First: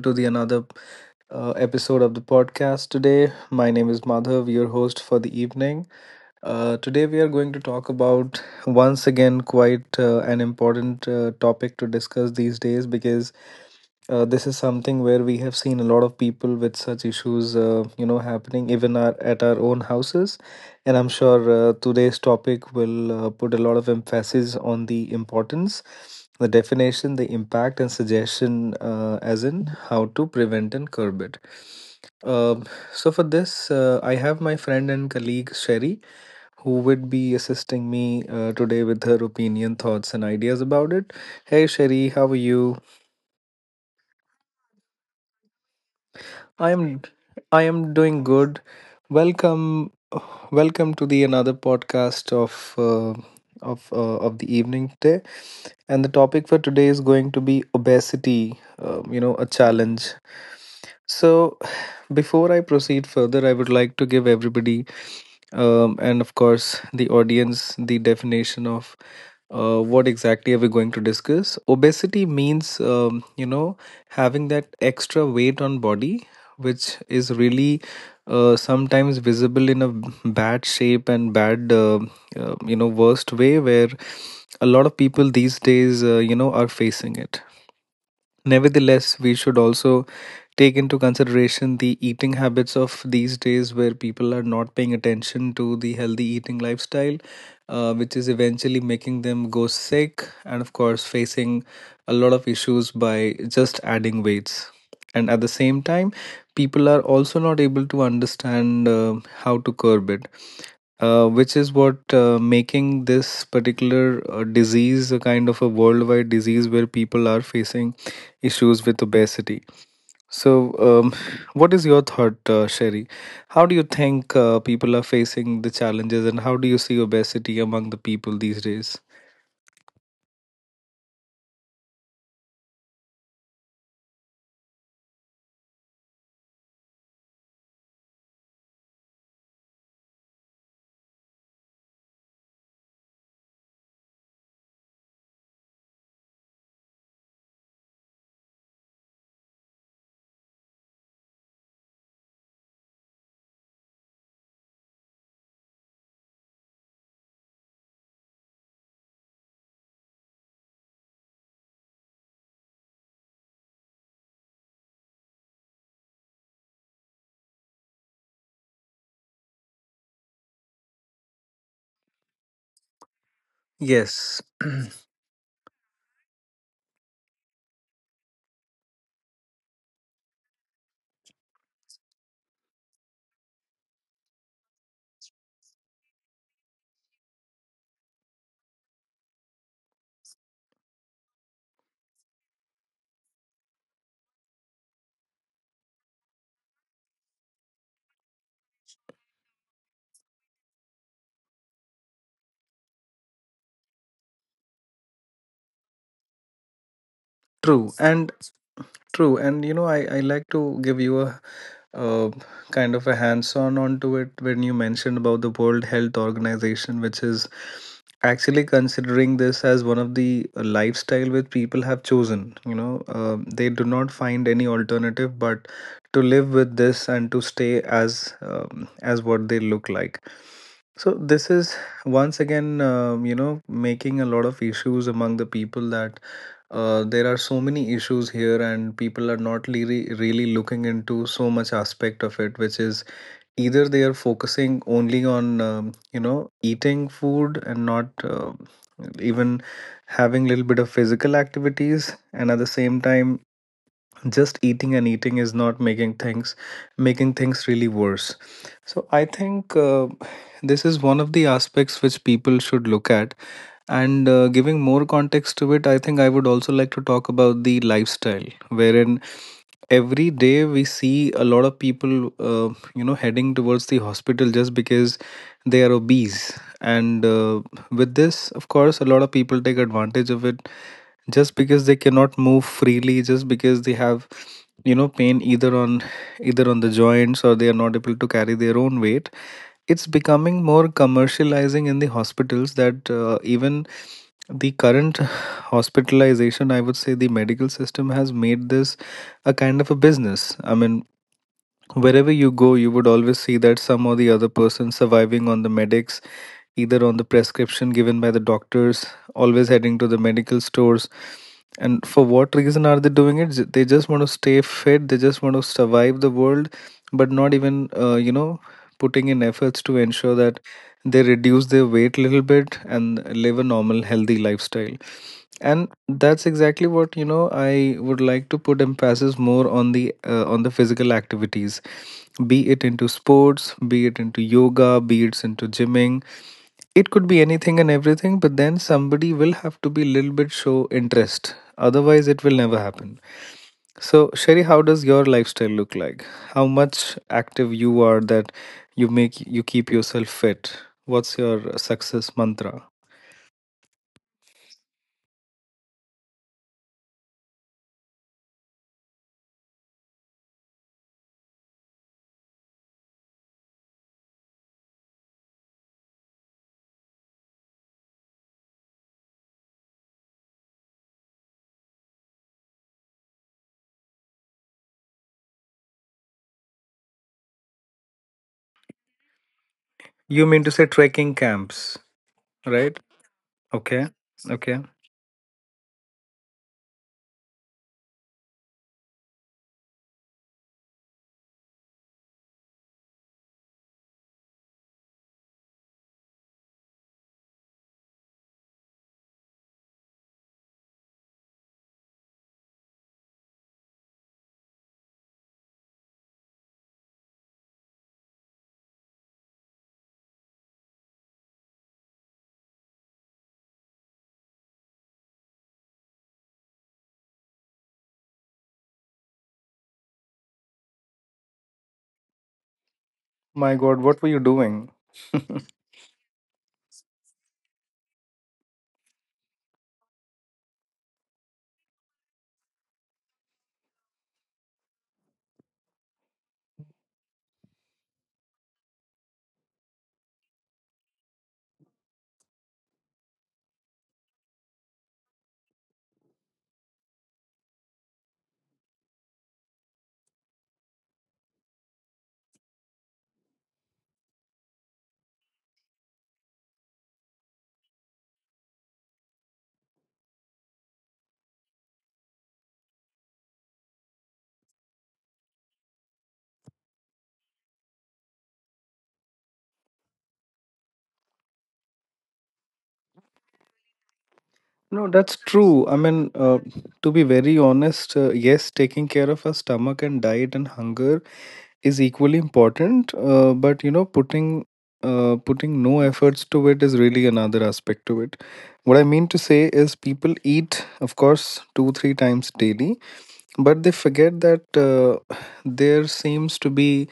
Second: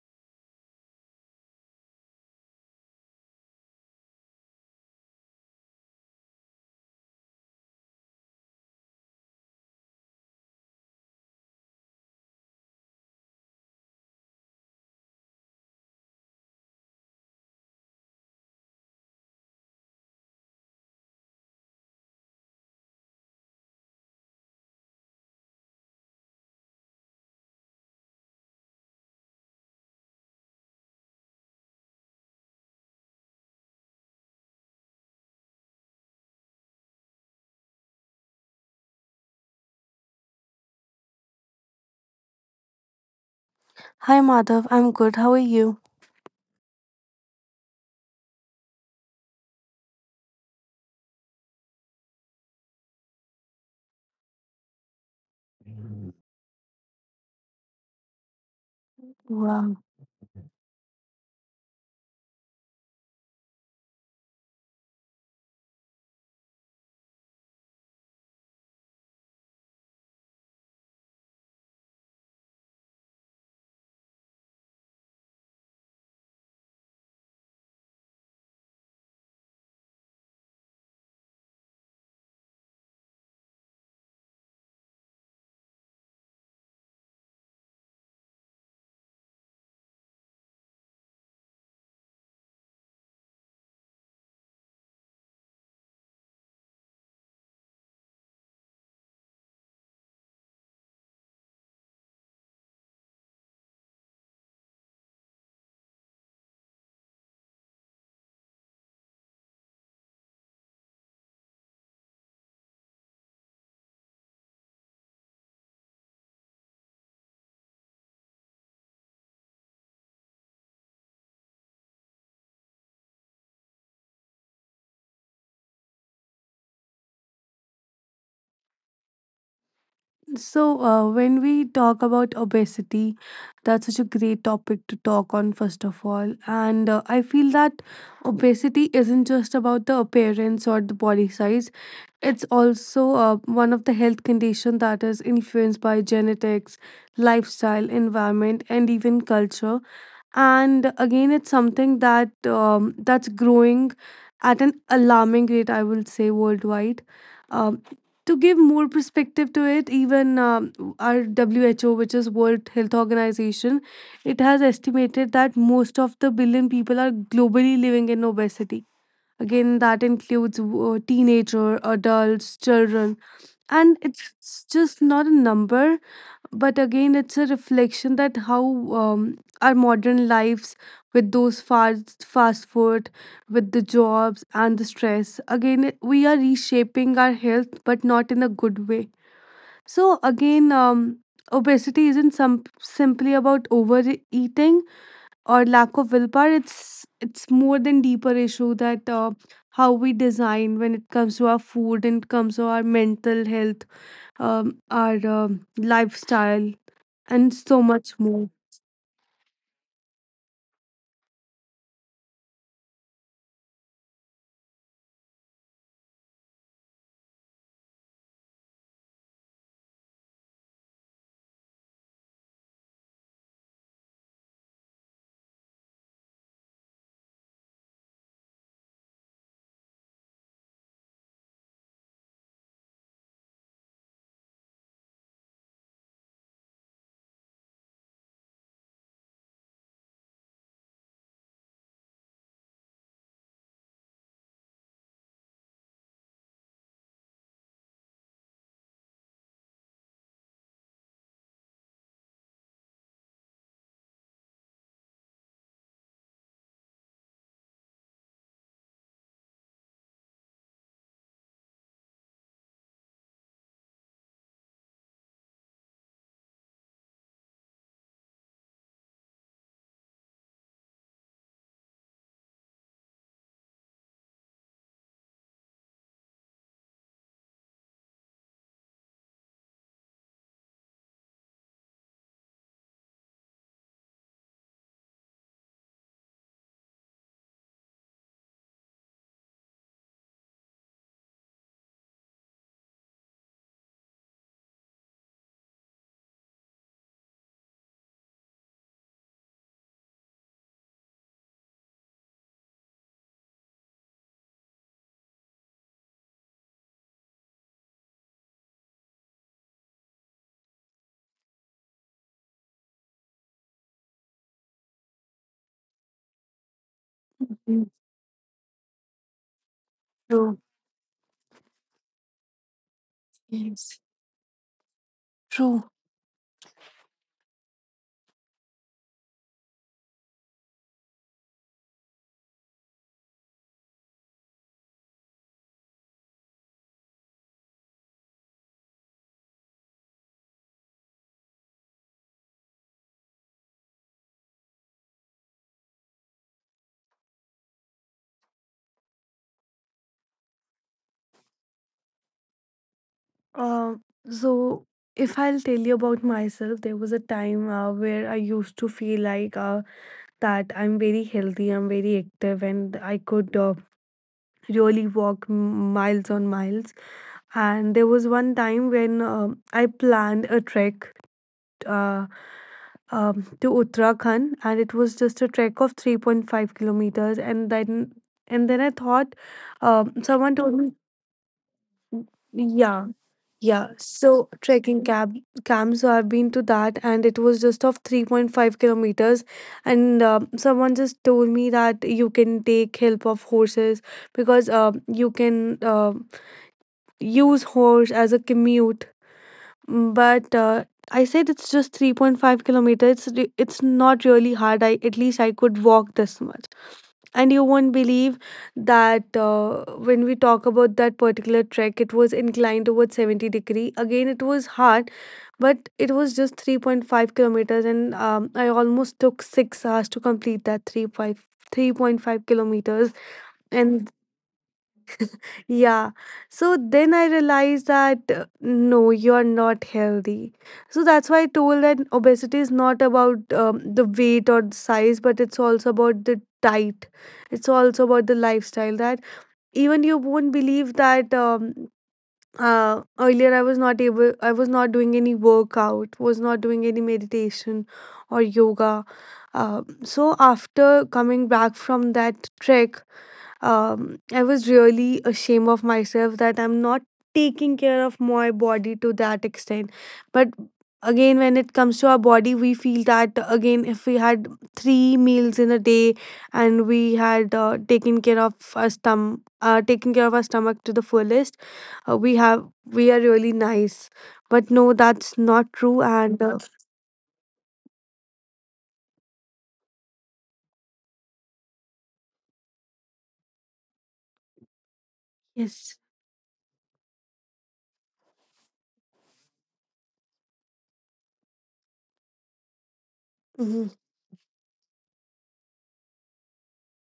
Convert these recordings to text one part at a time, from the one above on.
to the another episode of the podcast today. My name is Madhav, your host for the evening. Today we are going to talk about once again quite an important topic to discuss these days, because this is something where we have seen a lot of people with such issues happening even at our own houses. And I'm sure today's topic will put a lot of emphasis on the importance, the definition, the impact, and suggestion, as in how to prevent and curb it. Um, so, for this, I have my friend and colleague Sherry, who would be assisting me today with her opinion, thoughts, and ideas about it. Hey, Sherry, how are you? Hi Madhav, I'm good. How are you? I am I am doing good. Welcome welcome to the another podcast uh, of the evening today. And the topic for today is going to be obesity, a Wow. challenge. So, before I proceed further, I would like to give everybody, and of course, the audience, the definition of what exactly are we going to discuss. Obesity means, having that extra weight on body, which is really sometimes visible in a bad shape and bad, worst way, where a lot of people these days, are facing it. Nevertheless, we should also take into consideration the eating habits of these days, where people are not paying attention to the healthy eating lifestyle, which is eventually making them go sick and, of course, facing a lot of issues by just adding weights. And at the same time, people are also not able to understand how to curb it, which is what making this particular disease a kind of a worldwide disease, where people are facing issues with obesity. So, what is your thought, Sherry? How do you think people are facing the challenges, and how do you see obesity among the people these days? When we talk about obesity, that's such a great topic to talk on, first of all. And I feel that obesity isn't just about the appearance or the body size. It's also one of the health conditions that is influenced by genetics, lifestyle, environment, and even culture. And again, it's something that's growing at an alarming rate, I will say worldwide. um, to give more perspective to it, even our WHO, which is World Health Organization, it has estimated that most of the billion people are globally living in obesity. Again, that includes teenager, adults, children. And Yes, it's just not a number, but again, it's a reflection that how, our modern lives with those fast food, with the jobs and the stress. Again, we are reshaping our health, but not in a good way. So again, obesity isn't some simply about overeating or lack of willpower. It's more than deeper issue that how we design when it comes to our food and comes to our mental health, our lifestyle, and so true much and more. true. And you know, I like to give you a uh, kind of a hands-on onto it when you mentioned about the World Health Organization, which is actually considering this as one of the lifestyle which people have chosen. You know, they do not find any alternative but to live with this and to stay as what they look like. So this is, once again, making a lot of issues among the people, that there are so many issues here and people are not really looking into so much aspect of it, which is either they are focusing only on eating food and not even having little bit of physical activities, and at the same time just eating and eating is not making things really worse. So I think this is one of the aspects which people should look at. And giving more context to it, I think I would also like to talk about the lifestyle, wherein every day we see a lot of people heading towards the hospital, just because they are obese. And with this, of course, a lot of people take advantage of it, just because they cannot move freely, just because they have pain either on the joints, or they are not able to carry their own weight. It's becoming more commercializing in the hospitals, that even the current hospitalization, I would say the medical system has made this a kind of a business. I mean, wherever you go, you would always see that some or the other person surviving on the medics, either on the prescription given by the doctors, always heading to the medical stores. And for what reason are they doing it? They just want to stay fit, they just want to survive the world, but not even Mm, putting in efforts to ensure that true. they reduce their weight a little bit and live a normal, Yes, healthy lifestyle. And true. that's exactly what I would like to put emphasis more on, the physical activities. Be it into sports, be it into yoga, be it into gymming, it could be anything and everything, but then somebody will have to be a little bit, show interest, otherwise it will never happen. So Sherry, how does your lifestyle look like? How much active you are, that you keep yourself fit? What's your success mantra? Uh, so if I'll tell you about myself, there was a time where I used to feel like that I'm very healthy, I'm very active, and I could really walk miles on miles. And there was one time when, I planned a trek uh, to Uttarakhand, and it was just a trek of 3.5 kilometers. And then I thought, You mean someone to told say me, trekking camps, right? yeah, yeah. Okay. So Okay. trekking cab camp. So I've been to that, and it was just of 3.5 kilometers. And someone just told me that you can take help of horses, because you can use horse as a commute. But I said it's just 3.5 kilometers. It's not really hard. I at least I could walk this much. And you won't believe that when we talk about that particular trek, it was inclined towards 70 degree. Again, it was hard, but it was just 3.5 kilometers, and I almost took 6 hours to complete that 3.5 kilometers. My God, And what were you doing? yeah. So then I realized that no, you're not healthy. So that's why I told that obesity is not about the weight or the size, but it's also about the diet. It's also about the lifestyle that even you won't believe that earlier I was not doing any workout, was not doing any meditation or yoga. So after coming back from that trek, I was really ashamed of myself that I'm not taking care of my body to that extent. But again, when it comes to our body, we feel that again, if we had three meals in a day, and we had taken care of our stomach to the fullest. We are really nice, but no, No, that's that's not true. I true. mean, And to be very honest, yes, taking care of our stomach and diet and hunger is equally important. But you know, putting no yes. efforts to it is really another aspect to it. What I mean to say is, people eat, of course, 2 3 times daily, but they Mhm. forget that, there seems to be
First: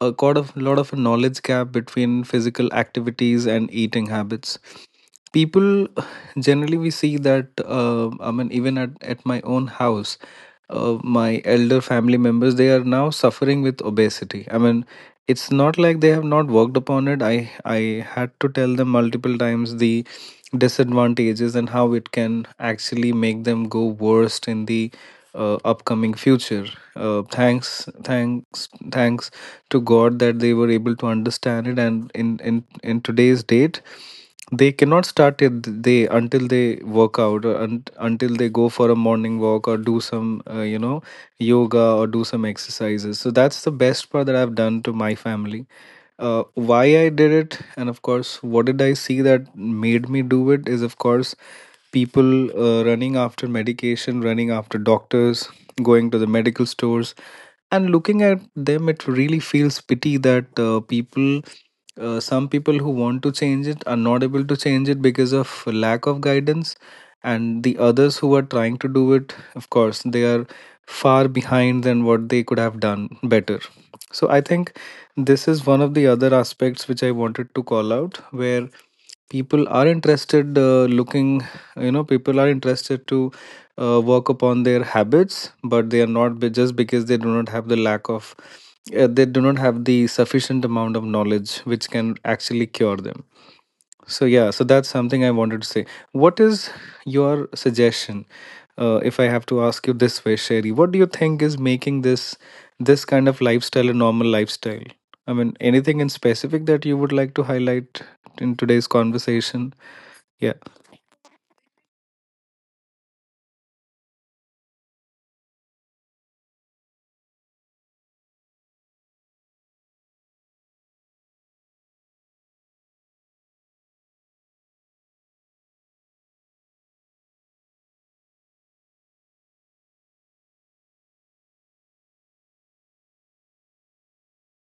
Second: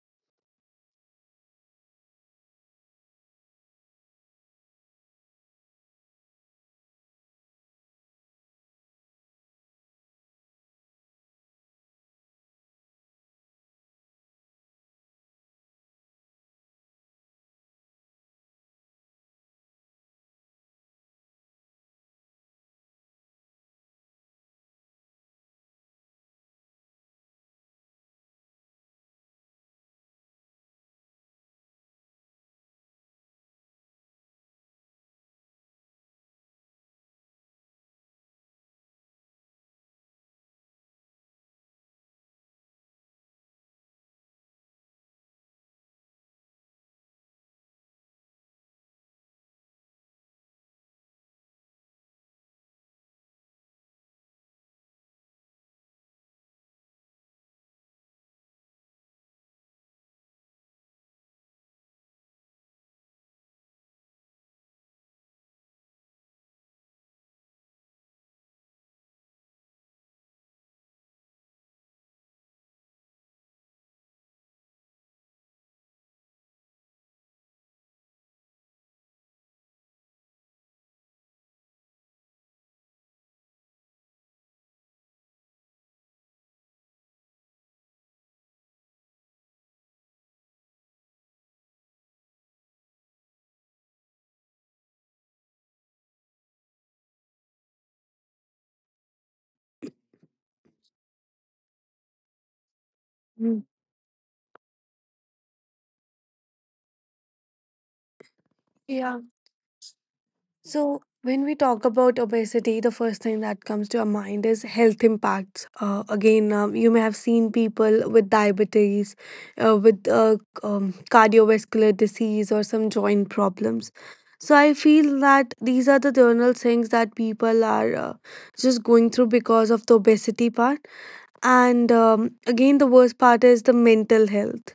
a lot of knowledge gap between physical activities and eating habits. People generally, we see that, I mean, even at my own house, my elder family members, they are now suffering with obesity. I mean, it's not like they have not worked upon it. I had to tell them multiple times the disadvantages and how it can actually make them go worst in the upcoming future. uh, thanks thanks Thanks to god that they were able to understand it, and in today's date, they cannot start it they until they work out, or until they go for a morning walk or do some yoga or do some exercises. So that's the best part that I've done to my family. Why I did it, and of course, what did I see that made me do it, is, of course, people running after medication, running after doctors, going to the medical stores. And looking at them, it really feels pity that people, some people who want to change it are not able to change it because of lack of guidance, and the others who are trying to do it, of course, they are far behind than what they could have done better. So I think this is one of the other aspects which I wanted to call out, where people are interested, looking you know people are interested to work upon their habits, but they are not just because they do not have the lack of, they do not have the sufficient amount of knowledge which can actually cure them. So yeah, so that's something I wanted to say. What is your suggestion? If I have to ask you this way, Sherry, what do you think is making this kind of lifestyle a normal lifestyle? I mean, anything in specific that you would like to highlight in today's Mm. conversation? Yeah. So, when we talk about obesity, the first thing that comes to our mind is health impacts. Again, you may have seen people with diabetes, with cardiovascular disease, or some joint problems. So, I feel that these are the general things that people are just going through because of the obesity part. And again, the worst part is the mental health.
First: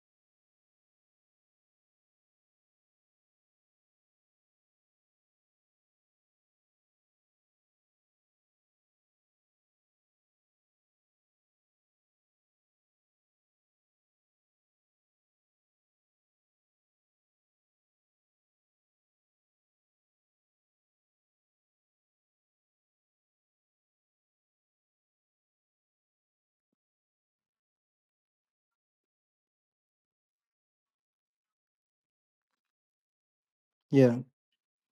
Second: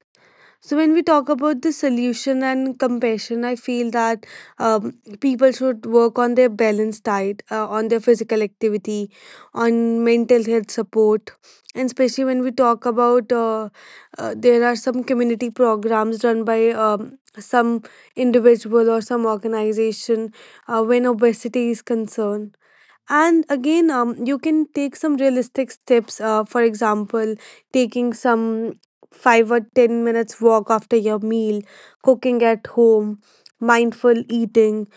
So when we talk about the solution and compassion, I feel that um, people should work on their balanced diet, on their physical activity, on mental health support, and especially when we talk about there are some community programs run by some individual or some organization when obesity is concerned. And again, you can take some realistic steps. For example, taking some 5 or 10 minutes walk after your meal, cooking at home, mindful Yeah. eating,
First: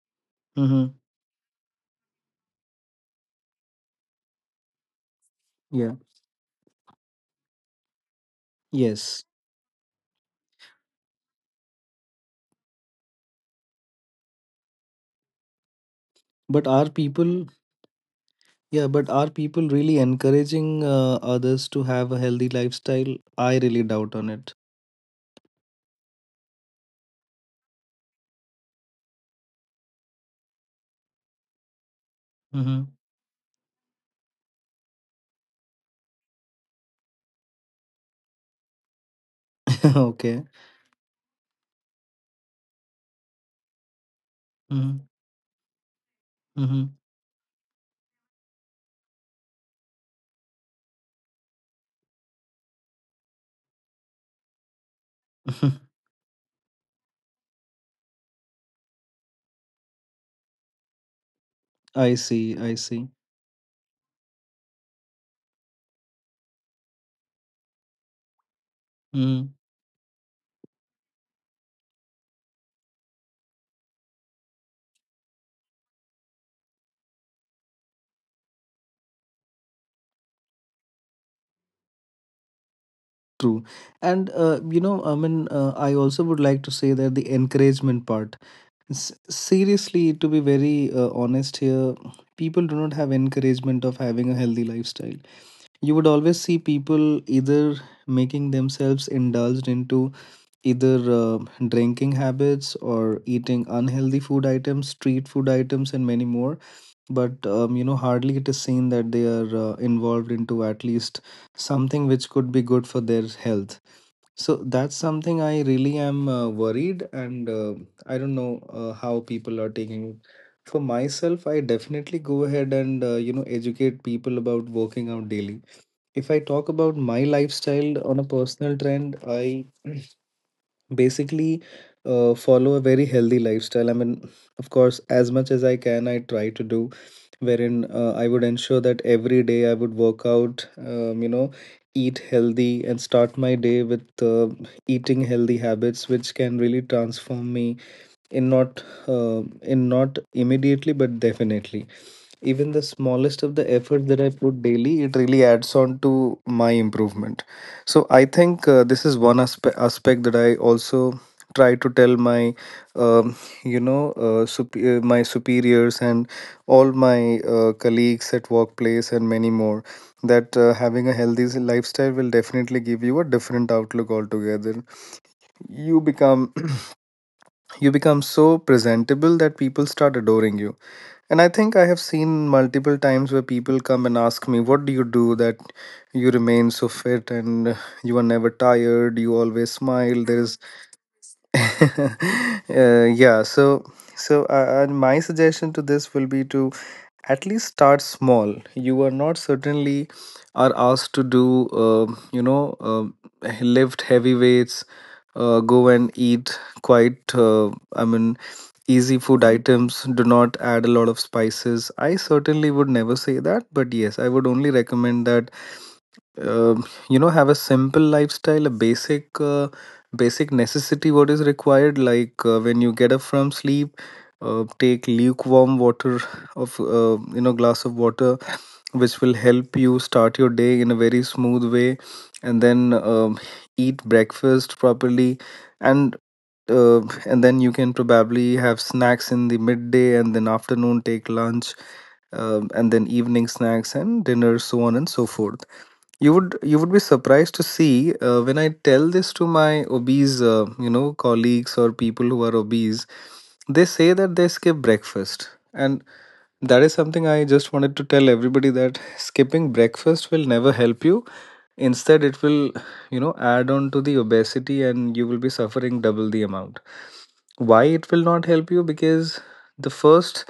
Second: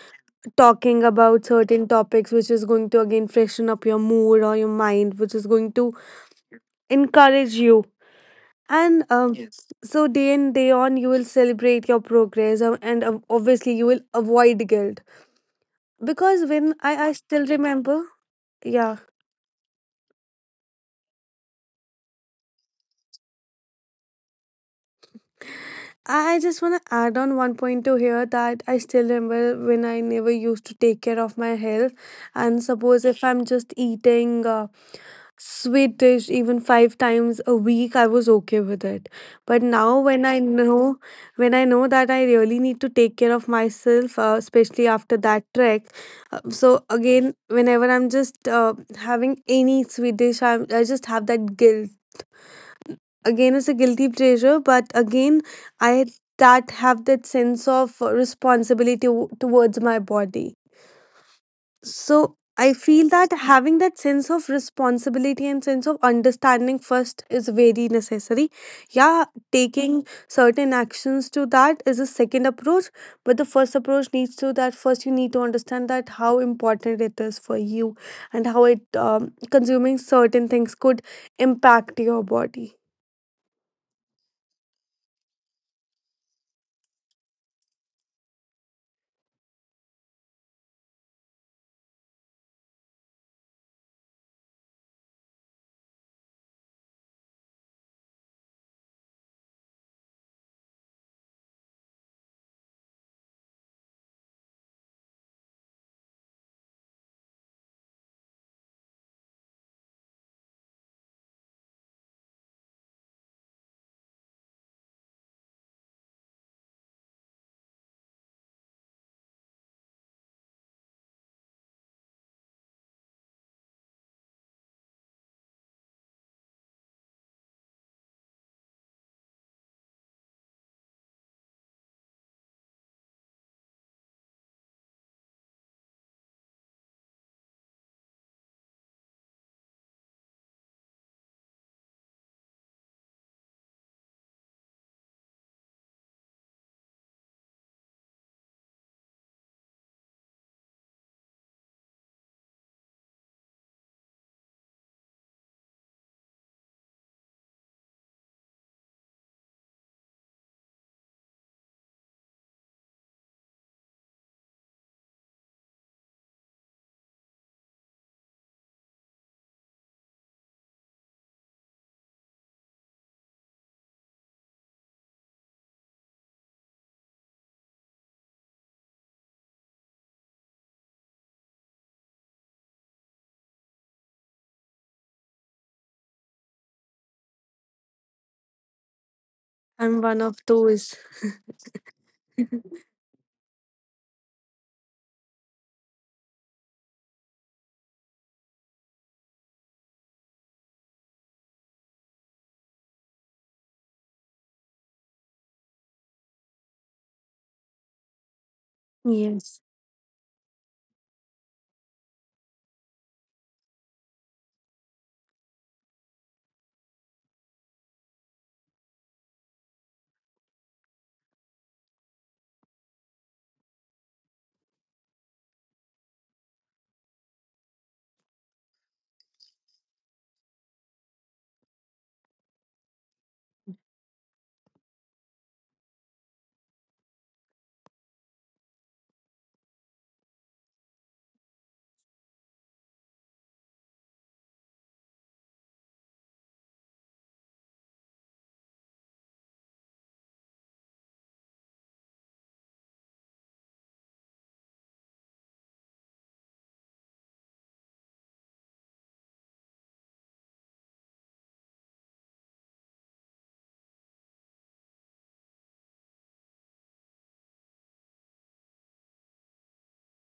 Mm-hmm. talking about certain topics, which is going to again freshen up your mood or your mind, which is going Yeah. to encourage you. And Yes. Yes. So day in day on, you will celebrate your progress, and obviously you will avoid guilt because But when are I still people, remember, yeah, yeah. but are people really encouraging others to have a healthy lifestyle? I really doubt on it. I just want to add on one point to here that I still remember when I never used to take care of my health. And Mm-hmm. suppose if I'm just eating a sweet dish even five times a week, I was okay with it. But now when I Okay. know, when I know that I really need to take care of myself, especially Mm-hmm. after that trek. So Mm-hmm. again, whenever I'm just having any sweet dish, I just have that guilt. Again, it's a guilty pleasure, but again, I that have that sense of responsibility towards my body. So I see, I I feel see. that having that sense of responsibility and sense of understanding first is very necessary. Yeah. Mm, Taking certain actions to that is a second approach, but the first approach needs to. That first, you need to understand that how important it is for you, and how it consuming certain things could impact your body. true. And you know, I mean, I also would like to say that, the encouragement part. Seriously, to be very honest here, people do not have encouragement of having a healthy lifestyle. You would always see people either making themselves indulged into either drinking habits, or eating unhealthy food items, street food items, and many more. But hardly it is seen that they are involved into at least something which could be good for their health. So that's something I really am worried, and I don't know how people are taking it. For myself, I definitely go ahead and educate people about working out daily. If I talk about my lifestyle on a personal trend, I basically follow a very healthy lifestyle. I mean, of course, as much as I can, I try to do, wherein I would ensure that every day I would work out, eat healthy, and start my day with eating healthy habits, which can really transform me, in not immediately, but definitely. Even the smallest of the effort that I put daily, it really adds on to my improvement. So I think, this is one aspect that I also try to tell my um, my superiors and all my colleagues at workplace and many more, that having a healthy lifestyle will definitely give you a different outlook altogether. You become you become so presentable that people start adoring you. And I think I have seen multiple times where people come and ask me, what do you do that you remain so fit and you are never tired? You always I'm smile. one There of is, those. uh, yeah. So, my suggestion to this will be to at least start small. You are not certainly are asked to do, lift heavy weights, go and eat quite, I mean, easy food Yes. items. Do not add a lot of spices. I certainly would never say that, but yes, I would only recommend that, um, have a simple lifestyle, a basic necessity, what is required, like when you get up from sleep, take lukewarm water, of glass of water, which will help you start your day in a very smooth way. And then eat breakfast properly. And uh, and then you can probably have snacks in the midday, and then afternoon take lunch, and then evening snacks and dinner, so on and so forth. You would be surprised to see, when I tell this to my obese, colleagues or people who are obese, they say that they skip breakfast. And that is something I just wanted to tell everybody, that skipping breakfast will never help you. Instead, it will, you know, add on to the obesity, and you will be suffering double the amount. Why it will not help you? Because the first,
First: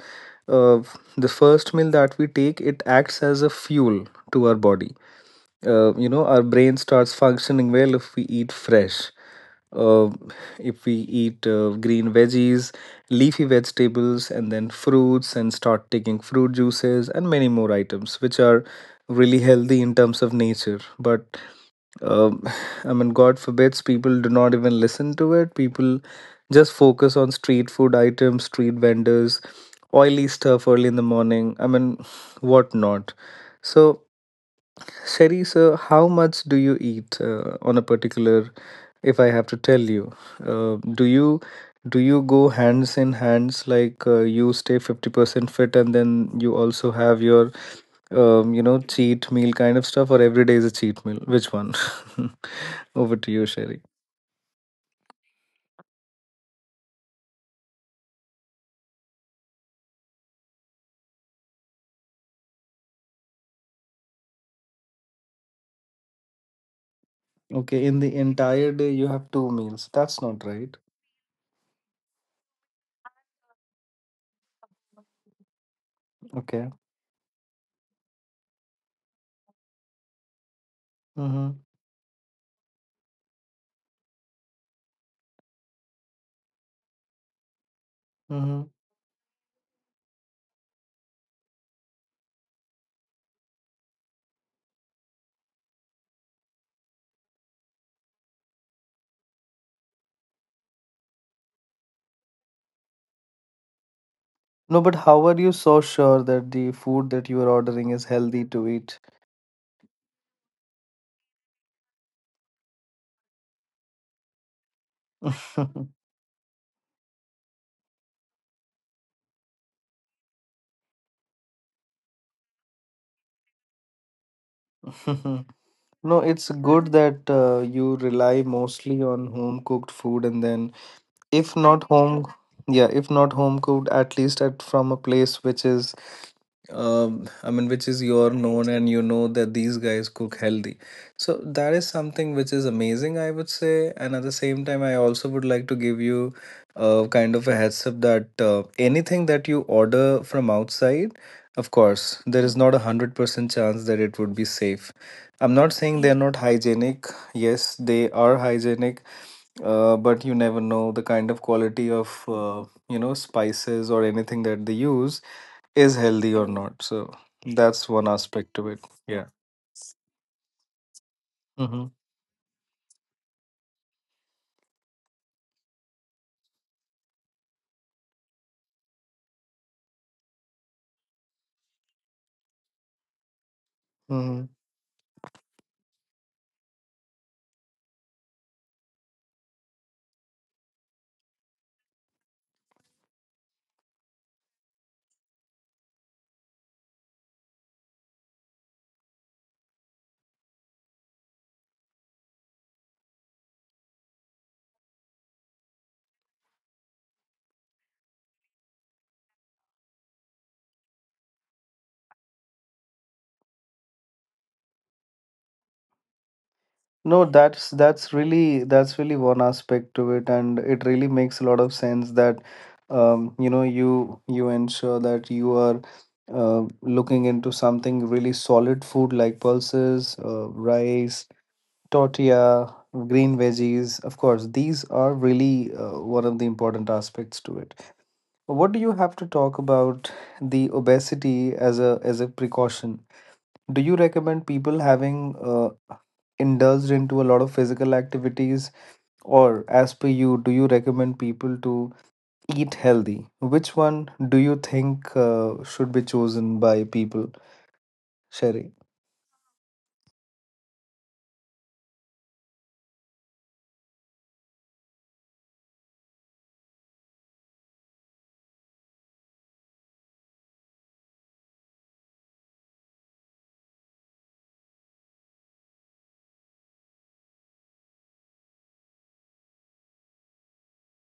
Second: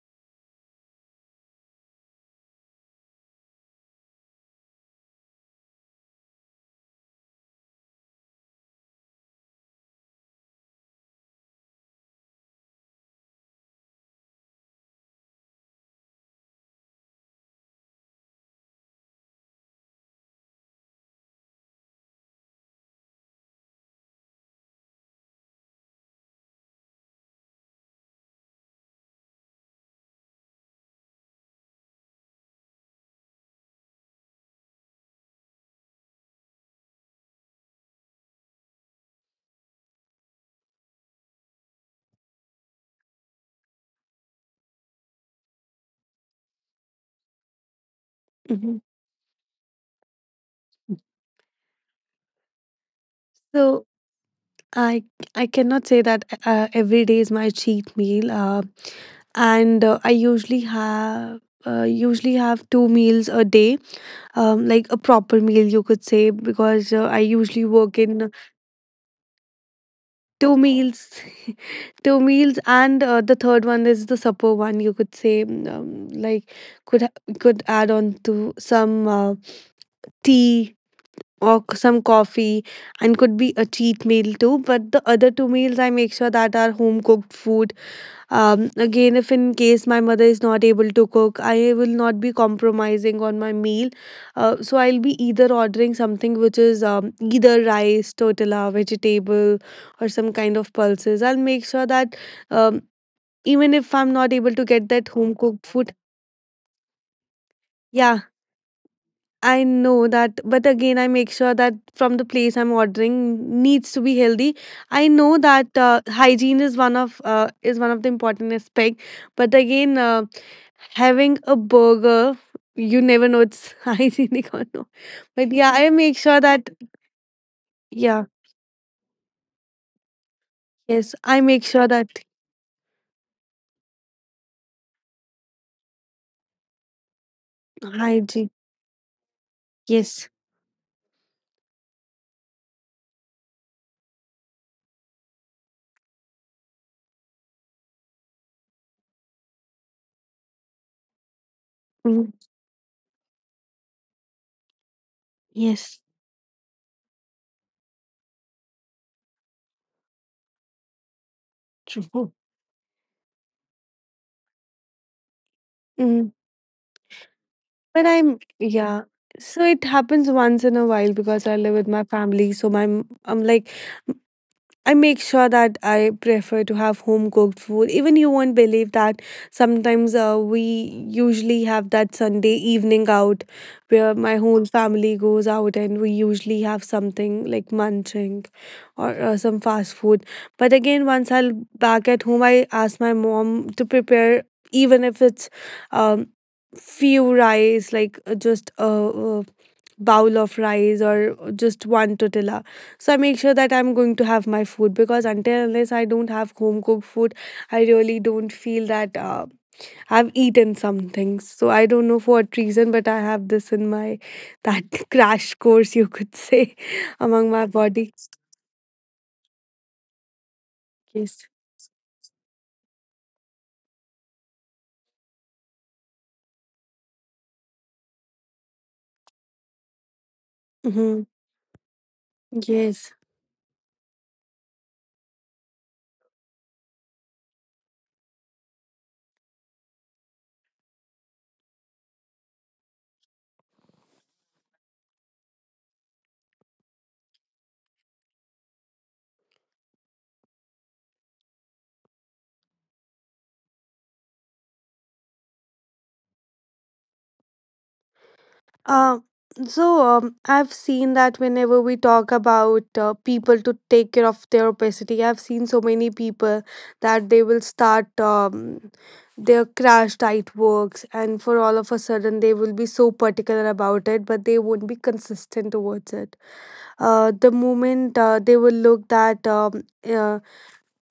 uh, the first meal that we take, it acts as a fuel to our body. Our brain starts functioning well if we eat fresh, uh, if we eat green veggies, leafy vegetables, and then fruits, and start taking fruit juices and many more items which are really healthy in terms of nature. But um, I mean, God forbids, people do not even listen to it. People just focus on street food items, street vendors, oily stuff early in the morning. I mean, what not. So, Sherry, so how much do you eat on a particular? If I have to tell you, uh, do you do you go hands in hands, like you stay 50% fit, and then you also have your Mhm. cheat meal kind of stuff, or every day is a cheat meal? Which one? Over to you, Sherry. So I I cannot say that every day is my cheat meal. And I usually have two meals a day, like a proper meal you could say, because I usually Okay, in work the in entire day you have two meals. That's not two right. meals, two meals, and the third one is the supper one, you could say. Like Okay. could add on to some tea Mm-hmm. or some coffee, and could be a cheat meal too, but the other two meals, I make sure that are home cooked food. Mm-hmm. Again, if in case my mother is not able to cook, I will not be compromising on my meal. So I'll be either ordering something which is either rice, tortilla, vegetable, or some kind of pulses. I'll make sure that um, even if I'm not able to No, get but that how home are you cooked so food, sure that the food that you are ordering is yeah, healthy to eat? I know that, but again, I make sure that from the place I'm ordering needs to be healthy. I know that hygiene is one of the important aspect, but again, having a burger, you never know it's hygienic or not. But yeah, I No, make sure it's that. good that you Yeah, rely mostly on home cooked food. And then, yes, I if make not sure that home, yeah, if not home cooked, at least at from a place which is, I mean, which is your hygiene. known, and you know that these guys Yes. cook healthy. So that is something which is amazing, I would say. And at the same time, I also would like to give you kind of a heads up, that anything that you order from outside, of course, Mhm. there is not a 100% chance that it would be safe. I'm not saying Yes, they're not hygienic, yes, they are hygienic. But you never know the kind of quality of true. Spices or anything that they use is Mm-hmm. healthy or not. So that's one But I'm aspect to it. yeah. Yeah. So it happens once in a while because I live Mm-hmm. with my family. So I'm like I make sure that I prefer to have home cooked food. Even you won't believe that sometimes we usually have that Sunday evening out, where my Mm-hmm. whole family goes out, and we usually have something like munching, or some fast food. But again, once I'm back at home, I ask my mom to prepare, even if it's um, few rice, like just a bowl of rice, or just one tortilla. So I make sure that I'm going to have my food, because until unless I don't have home cooked food, I really don't feel that I've eaten something. So I don't know for what reason, but I have this in my that crash course, you could say, no among my that's body. that's really that's really one aspect to it, and it really Yes. makes a lot of sense that you ensure that you are looking into something really solid food, like pulses, Hmm. rice, tortilla, Yes. green veggies. Of course, these are really one of the important aspects to it. What do you have to talk about the obesity as a precaution? Do you recommend people having indulged into a lot of physical activities, or as per you, do you recommend people to eat healthy? Which one do you think should be chosen by people, Sherry? Uh, so I've seen that whenever we talk about people to take care of their obesity, I've seen so many people that they will start their crash diet works, and for all of a sudden they will be so particular about it, but they won't be consistent towards it. The moment they will look that uh,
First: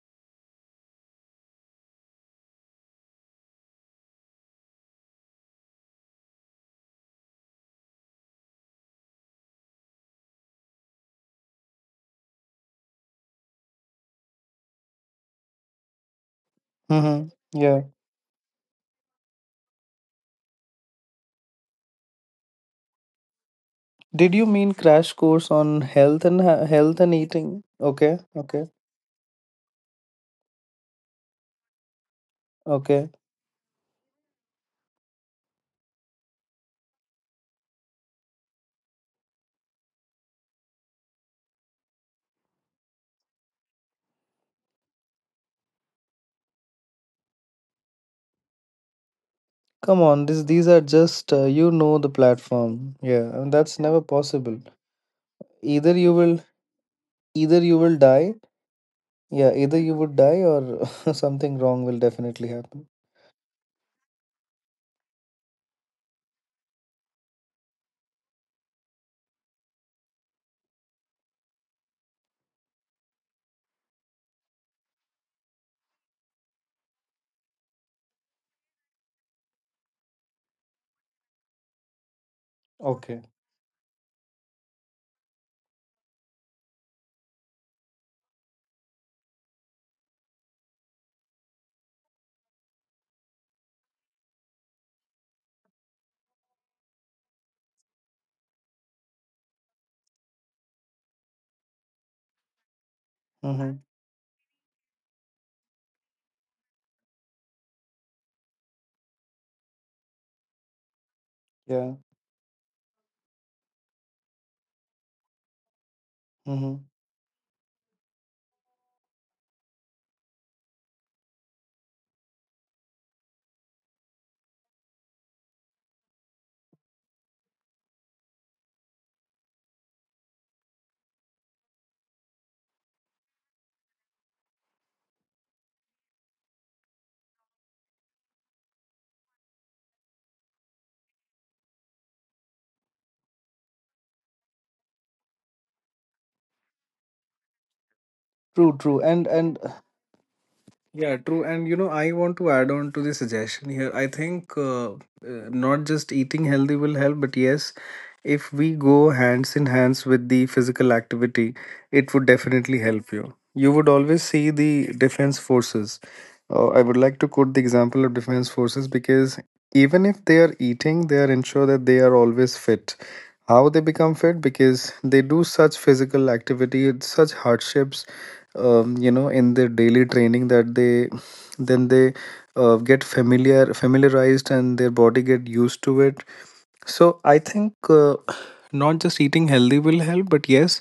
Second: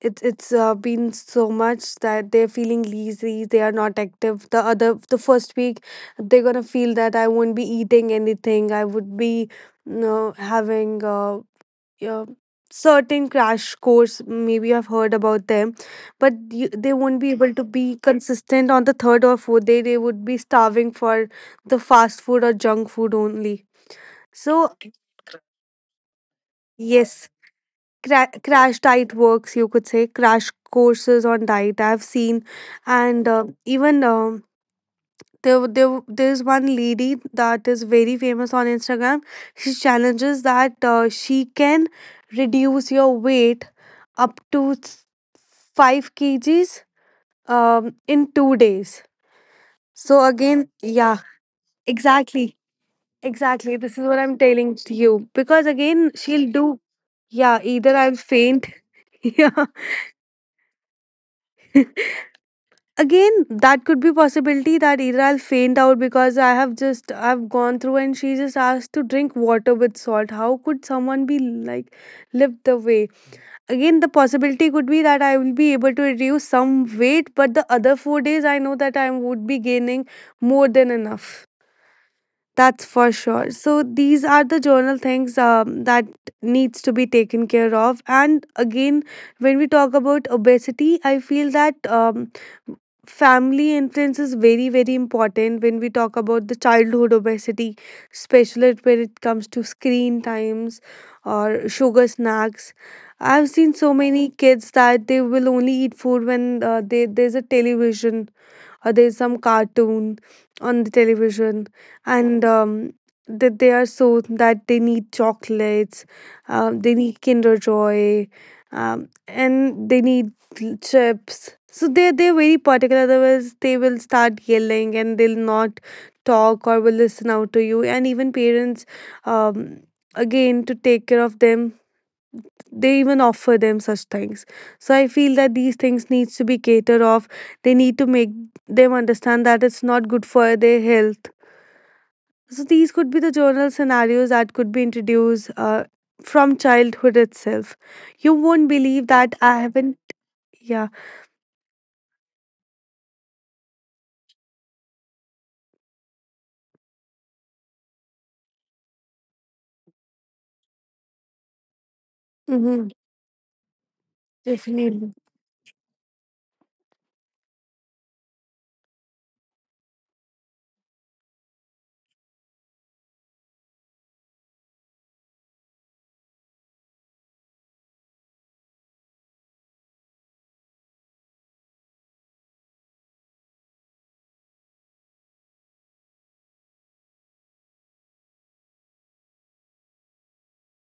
it's been so much that they're feeling lazy. They are not active. The first week, they're gonna feel that I won't be eating anything. I would be, having uh, certain crash course. Maybe I've heard about them, but they won't be Mm-hmm. able to be consistent on the third or fourth day. They would be starving for the fast food or junk food only. Did you So mean crash course on health and health and yes, eating? Okay, okay, crash diet works, you could say. Crash courses on diet I've seen. okay. And even there, there there's one lady that is very famous on Instagram. She challenges that she can reduce your weight up to 5 kgs in 2 days. Come So on, this, again, these are yeah, just the exactly. platform. Yeah, and Exactly, that's this is never what I'm possible. telling to you. Because Either again, you will she'll do. Yeah, either you either will I'll die. faint. Yeah, Yeah. either you would die, or something wrong will definitely happen. Again, that could be possibility that either I'll faint out, because I have just I've gone through, and she just asked to drink water with salt. How could someone be like live the way. Again, the possibility could be that I will be able to reduce some weight, but the other 4 days I know that I would be gaining more than enough. That's for Okay. sure. So these are the journal things that needs to be taken care of. And again, when we talk about obesity, I feel that family influence is very very important when we talk about the childhood obesity, especially when it comes to screen times or sugar snacks. I've seen Mm-hmm. so many kids that they will only eat food when they there's a television, or there's some cartoon on the television. Yeah. And that they are, so that they need chocolates, Mm-hmm. They need kinder joy, and they need chips. So they they're very particular, otherwise they will start yelling and they'll not talk or will listen out to you. And even parents, um, again to take care of them, they even offer them such things. So I feel that these things needs to be catered off. They need to make them understand that it's not good for their health. So these could be the journal scenarios that could be introduced from childhood itself. You won't True, true. believe And that I and haven't. Yeah. yeah, true. And you know, I want to add on to the suggestion here. I think not just eating healthy will help, but yes, if we go hands in hands with the physical activity, it would definitely Mm-hmm. help you. You would always see the Definitely. defense forces. I would like to quote the example of defense forces, because even if they are eating, they are ensure that they are always fit. How they become fit? Because they do such physical activity, such hardships, in their daily training, that they then they get familiarized, and their body get used to it. So I think, not just eating healthy will help, but yes,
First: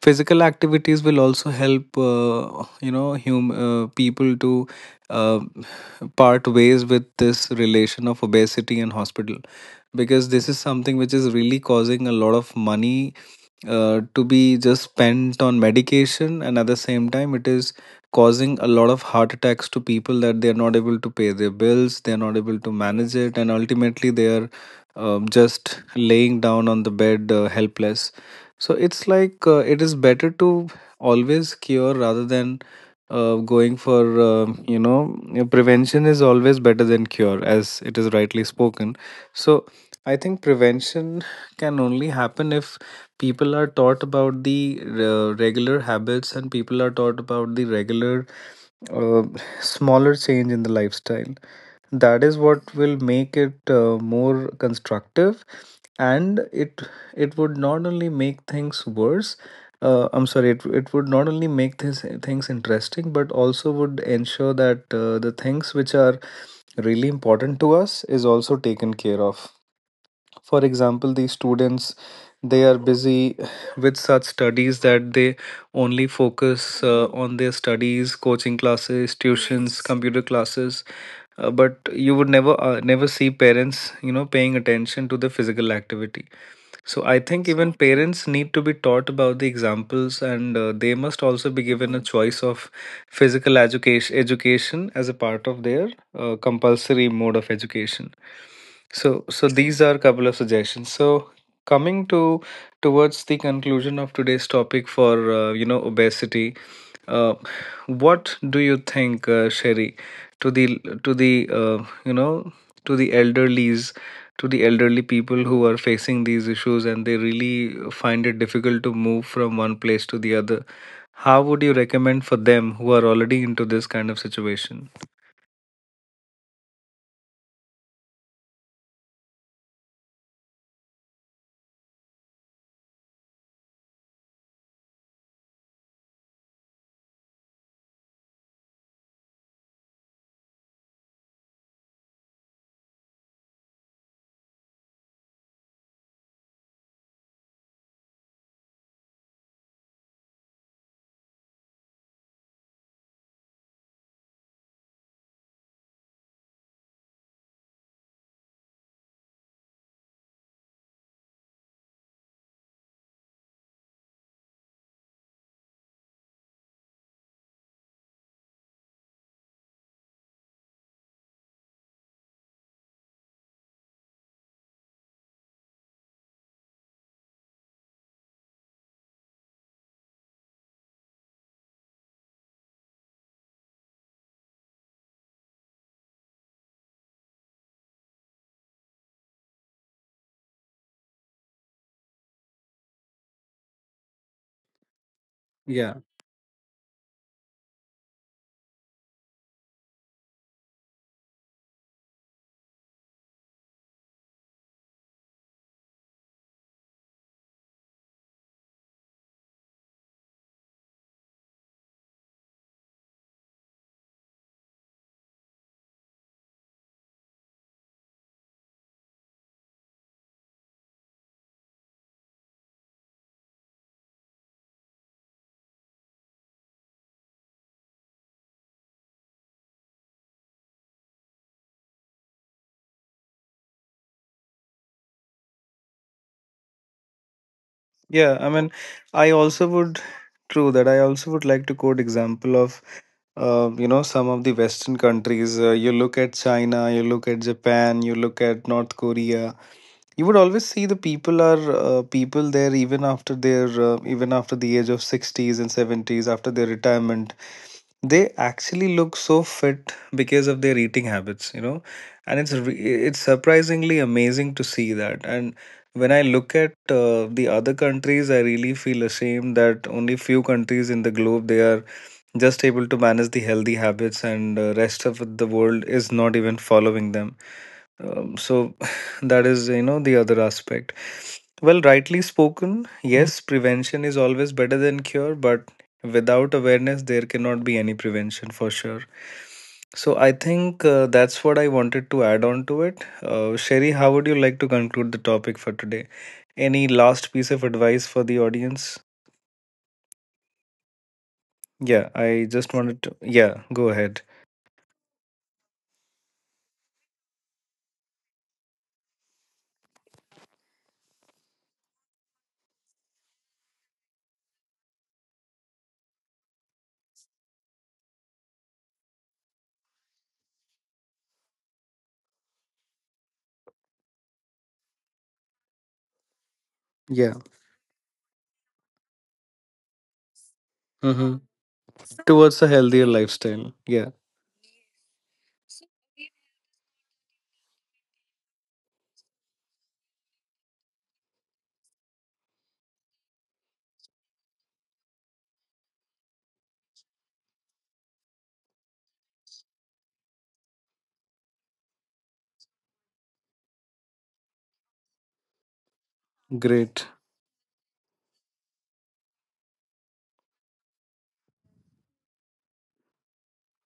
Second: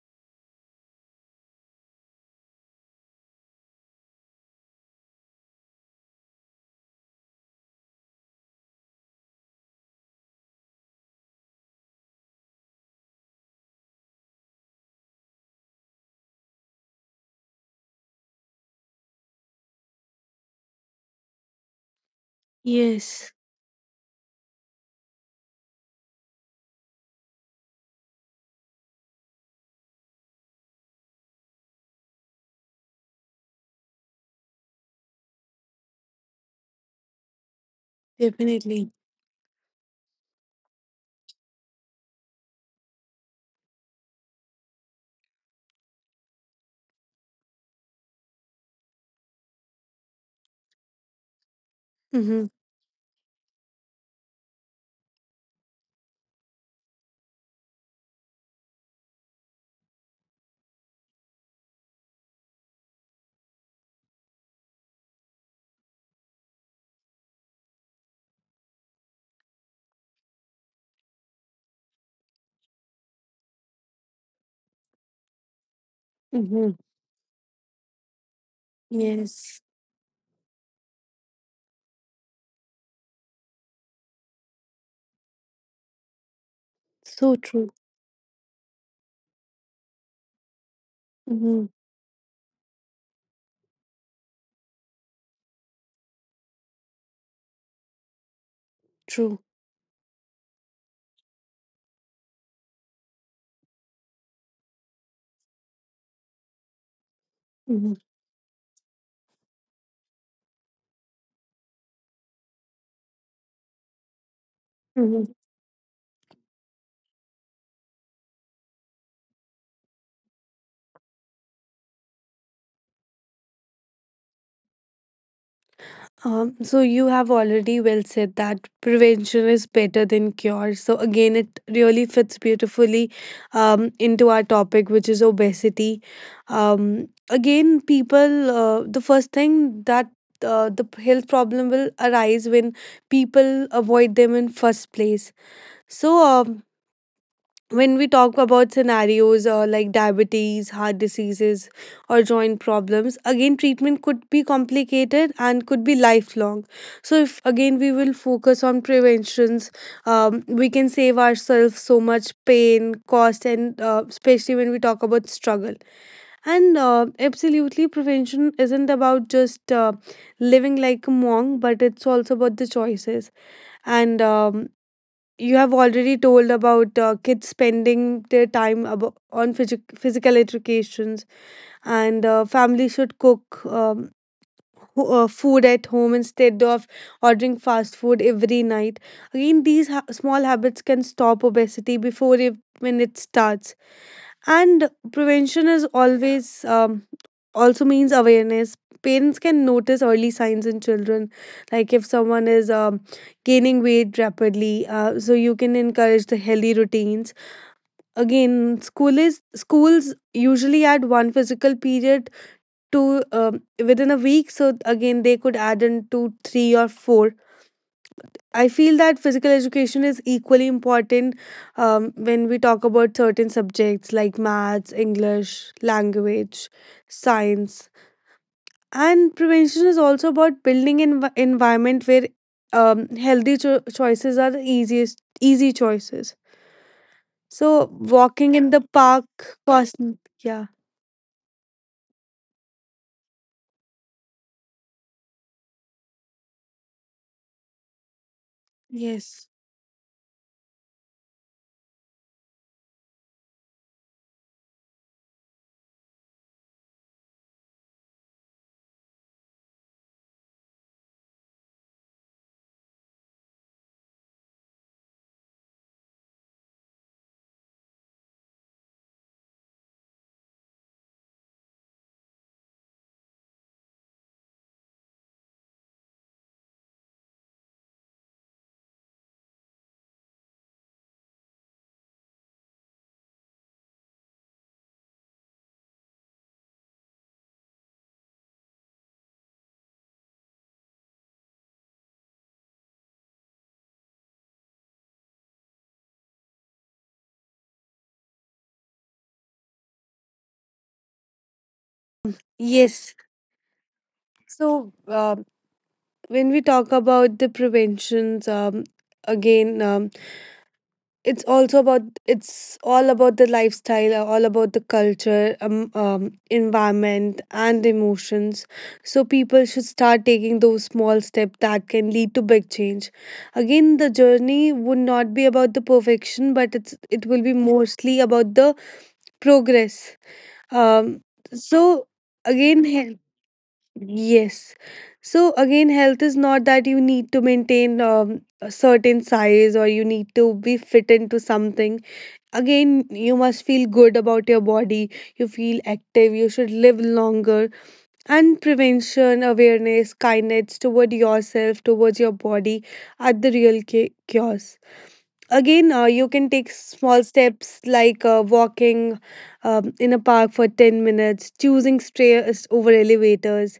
physical activities will also help. You know, hum people to uh, part ways with this relation of obesity and hospital, because this is something which is really causing a lot of money to be just spent on medication, and at the same time, it is causing a lot of heart attacks to people that they're not able to pay their bills, they're not able to manage Yes, it, and ultimately they're just laying down on the bed helpless. So it's like, it is better to always cure rather than going for, prevention is always better than cure, as it is rightly definitely. spoken. So I think prevention can only happen if people are taught about the regular habits, and people are taught about the regular, uh, smaller change in the lifestyle. That is Hmm. what will make it more constructive, and it would not only make things worse, I'm sorry, it would not only make this things interesting, but also would ensure that the things which are really important to us is also taken care of. For example, the students, they are busy with such studies that they only Mm-hmm. focus on their studies, coaching classes, Yes. tuitions, yes, computer classes. But you would never never see parents, you know, paying attention to the physical activity. So I So think even true. parents need to be taught about the examples, and they must also be Mm-hmm. given a choice of physical education as a part of their compulsory mode of education. So True. so these are a couple of suggestions. So coming to towards the conclusion of today's topic for obesity, uh, what do you think, Sherry, to the to the uh, you know to the elderly to the elderly Mm-hmm. people who are facing these issues and they really find it difficult to move from one place to the other? How would you recommend for them who are already into this kind of situation? So you have already well said that prevention is better than cure. So again, it really fits beautifully into our topic, which is obesity. Again, people, the first thing that the health problem will arise when people avoid them in first place. So when we talk about scenarios like diabetes, heart diseases, or joint problems, again, treatment could be complicated and could be lifelong. So, if again we will focus on preventions, we can save ourselves so much pain, cost, and especially when we talk about struggle. And absolutely, prevention isn't about just living like a monk, but it's also about the choices. And you have already told about kids spending their time on physical educations, and family should cook food at home instead of ordering fast food every night. Again, these small habits can stop obesity before it, when it starts. And prevention is Yeah. always, also means awareness. Parents can notice early signs in children, like if someone is gaining weight rapidly. So you can encourage the healthy routines. Again, schools usually add one physical period to within a week. So again, they could add in two, three, or four. I feel that physical education is equally important when we talk about certain subjects like maths, English, language, science. And prevention is also about building an environment where healthy choices are the easiest, easy choices. So Yeah, I walking mean, in the I park, also would, cost, yeah, true that, I also would like to quote example of some of the western countries. You look at China, you look at Japan, you look at North yes, Korea, you would always see the people are people there, even after their even after the age of 60s and 70s, after their retirement, they actually look so fit because of their eating habits, you know. And it's surprisingly amazing to see that. And when I look at the other countries, I really feel ashamed that only few countries in the globe, they are just able to manage the healthy habits, and rest of the world is not even following them, so that is, you know, the other aspect. Well, rightly spoken, yes, prevention is always better than cure, but without awareness, there cannot be any prevention for sure. So I think, that's what I wanted to add on to it. Sherry, how would you like to conclude the topic for today? Any last piece of advice for the audience? Yeah, I just wanted yes. to. Yeah, go ahead. So when we talk about the preventions, again, it's also about, it's all about the lifestyle, all about the culture, environment and emotions. So people should start taking those small steps that can lead to big change. Again, the journey would not be about the perfection, but it's it Yeah. will be mostly about the progress. um Mm-hmm. so Towards a Again healthier lifestyle. Yeah, yes, so again, health is not that you need to maintain a certain size or you need to be fit into something. Again, you must feel good about your body, you feel active, you should live longer. And prevention, awareness, kindness toward yourself, towards your body are the real cures. Again, you can take great. small steps like walking in a park for 10 minutes, choosing stairs over elevators,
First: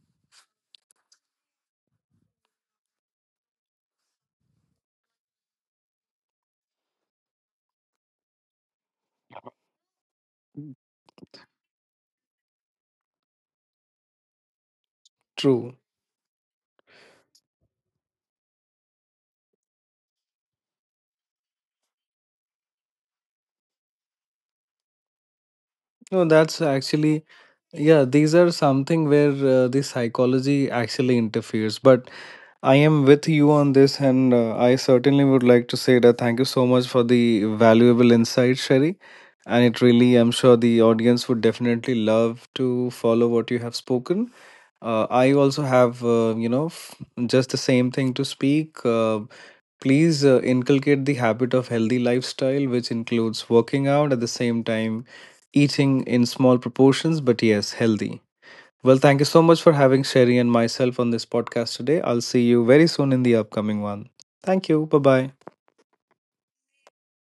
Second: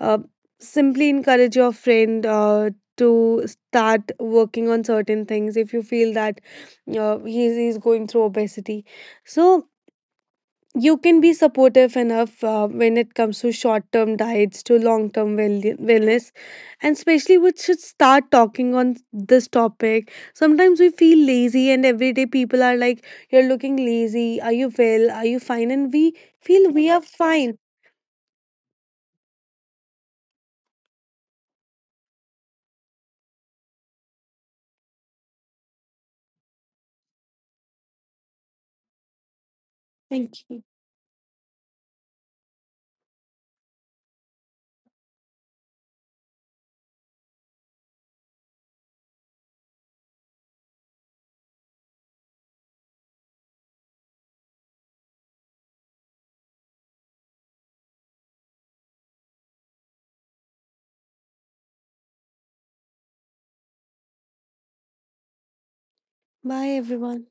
uh, simply encourage your friend to start working on certain things if you feel that he's going through obesity. So you can be supportive enough when it comes to short term diets to long term True. wellness. And especially, we should start talking on this topic. Sometimes we feel lazy, and everyday people are like, you're looking lazy. Are you well? Are you fine? And we No, that's feel we are actually, fine. yeah, these are something where the psychology actually interferes. But I am with you on this, and I certainly would like to say that thank you so much for the valuable insight, Sherry. And it really, I'm sure the audience would definitely love to follow what you have spoken. I also have, just the same thing to speak. Please inculcate the habit of healthy lifestyle, which includes working out at the same time, eating in small proportions, but yes, healthy. Well, thank you so much for having Sherry and myself on this podcast today. I'll see you very soon in the upcoming one. Thank you. Bye bye. Bye, everyone.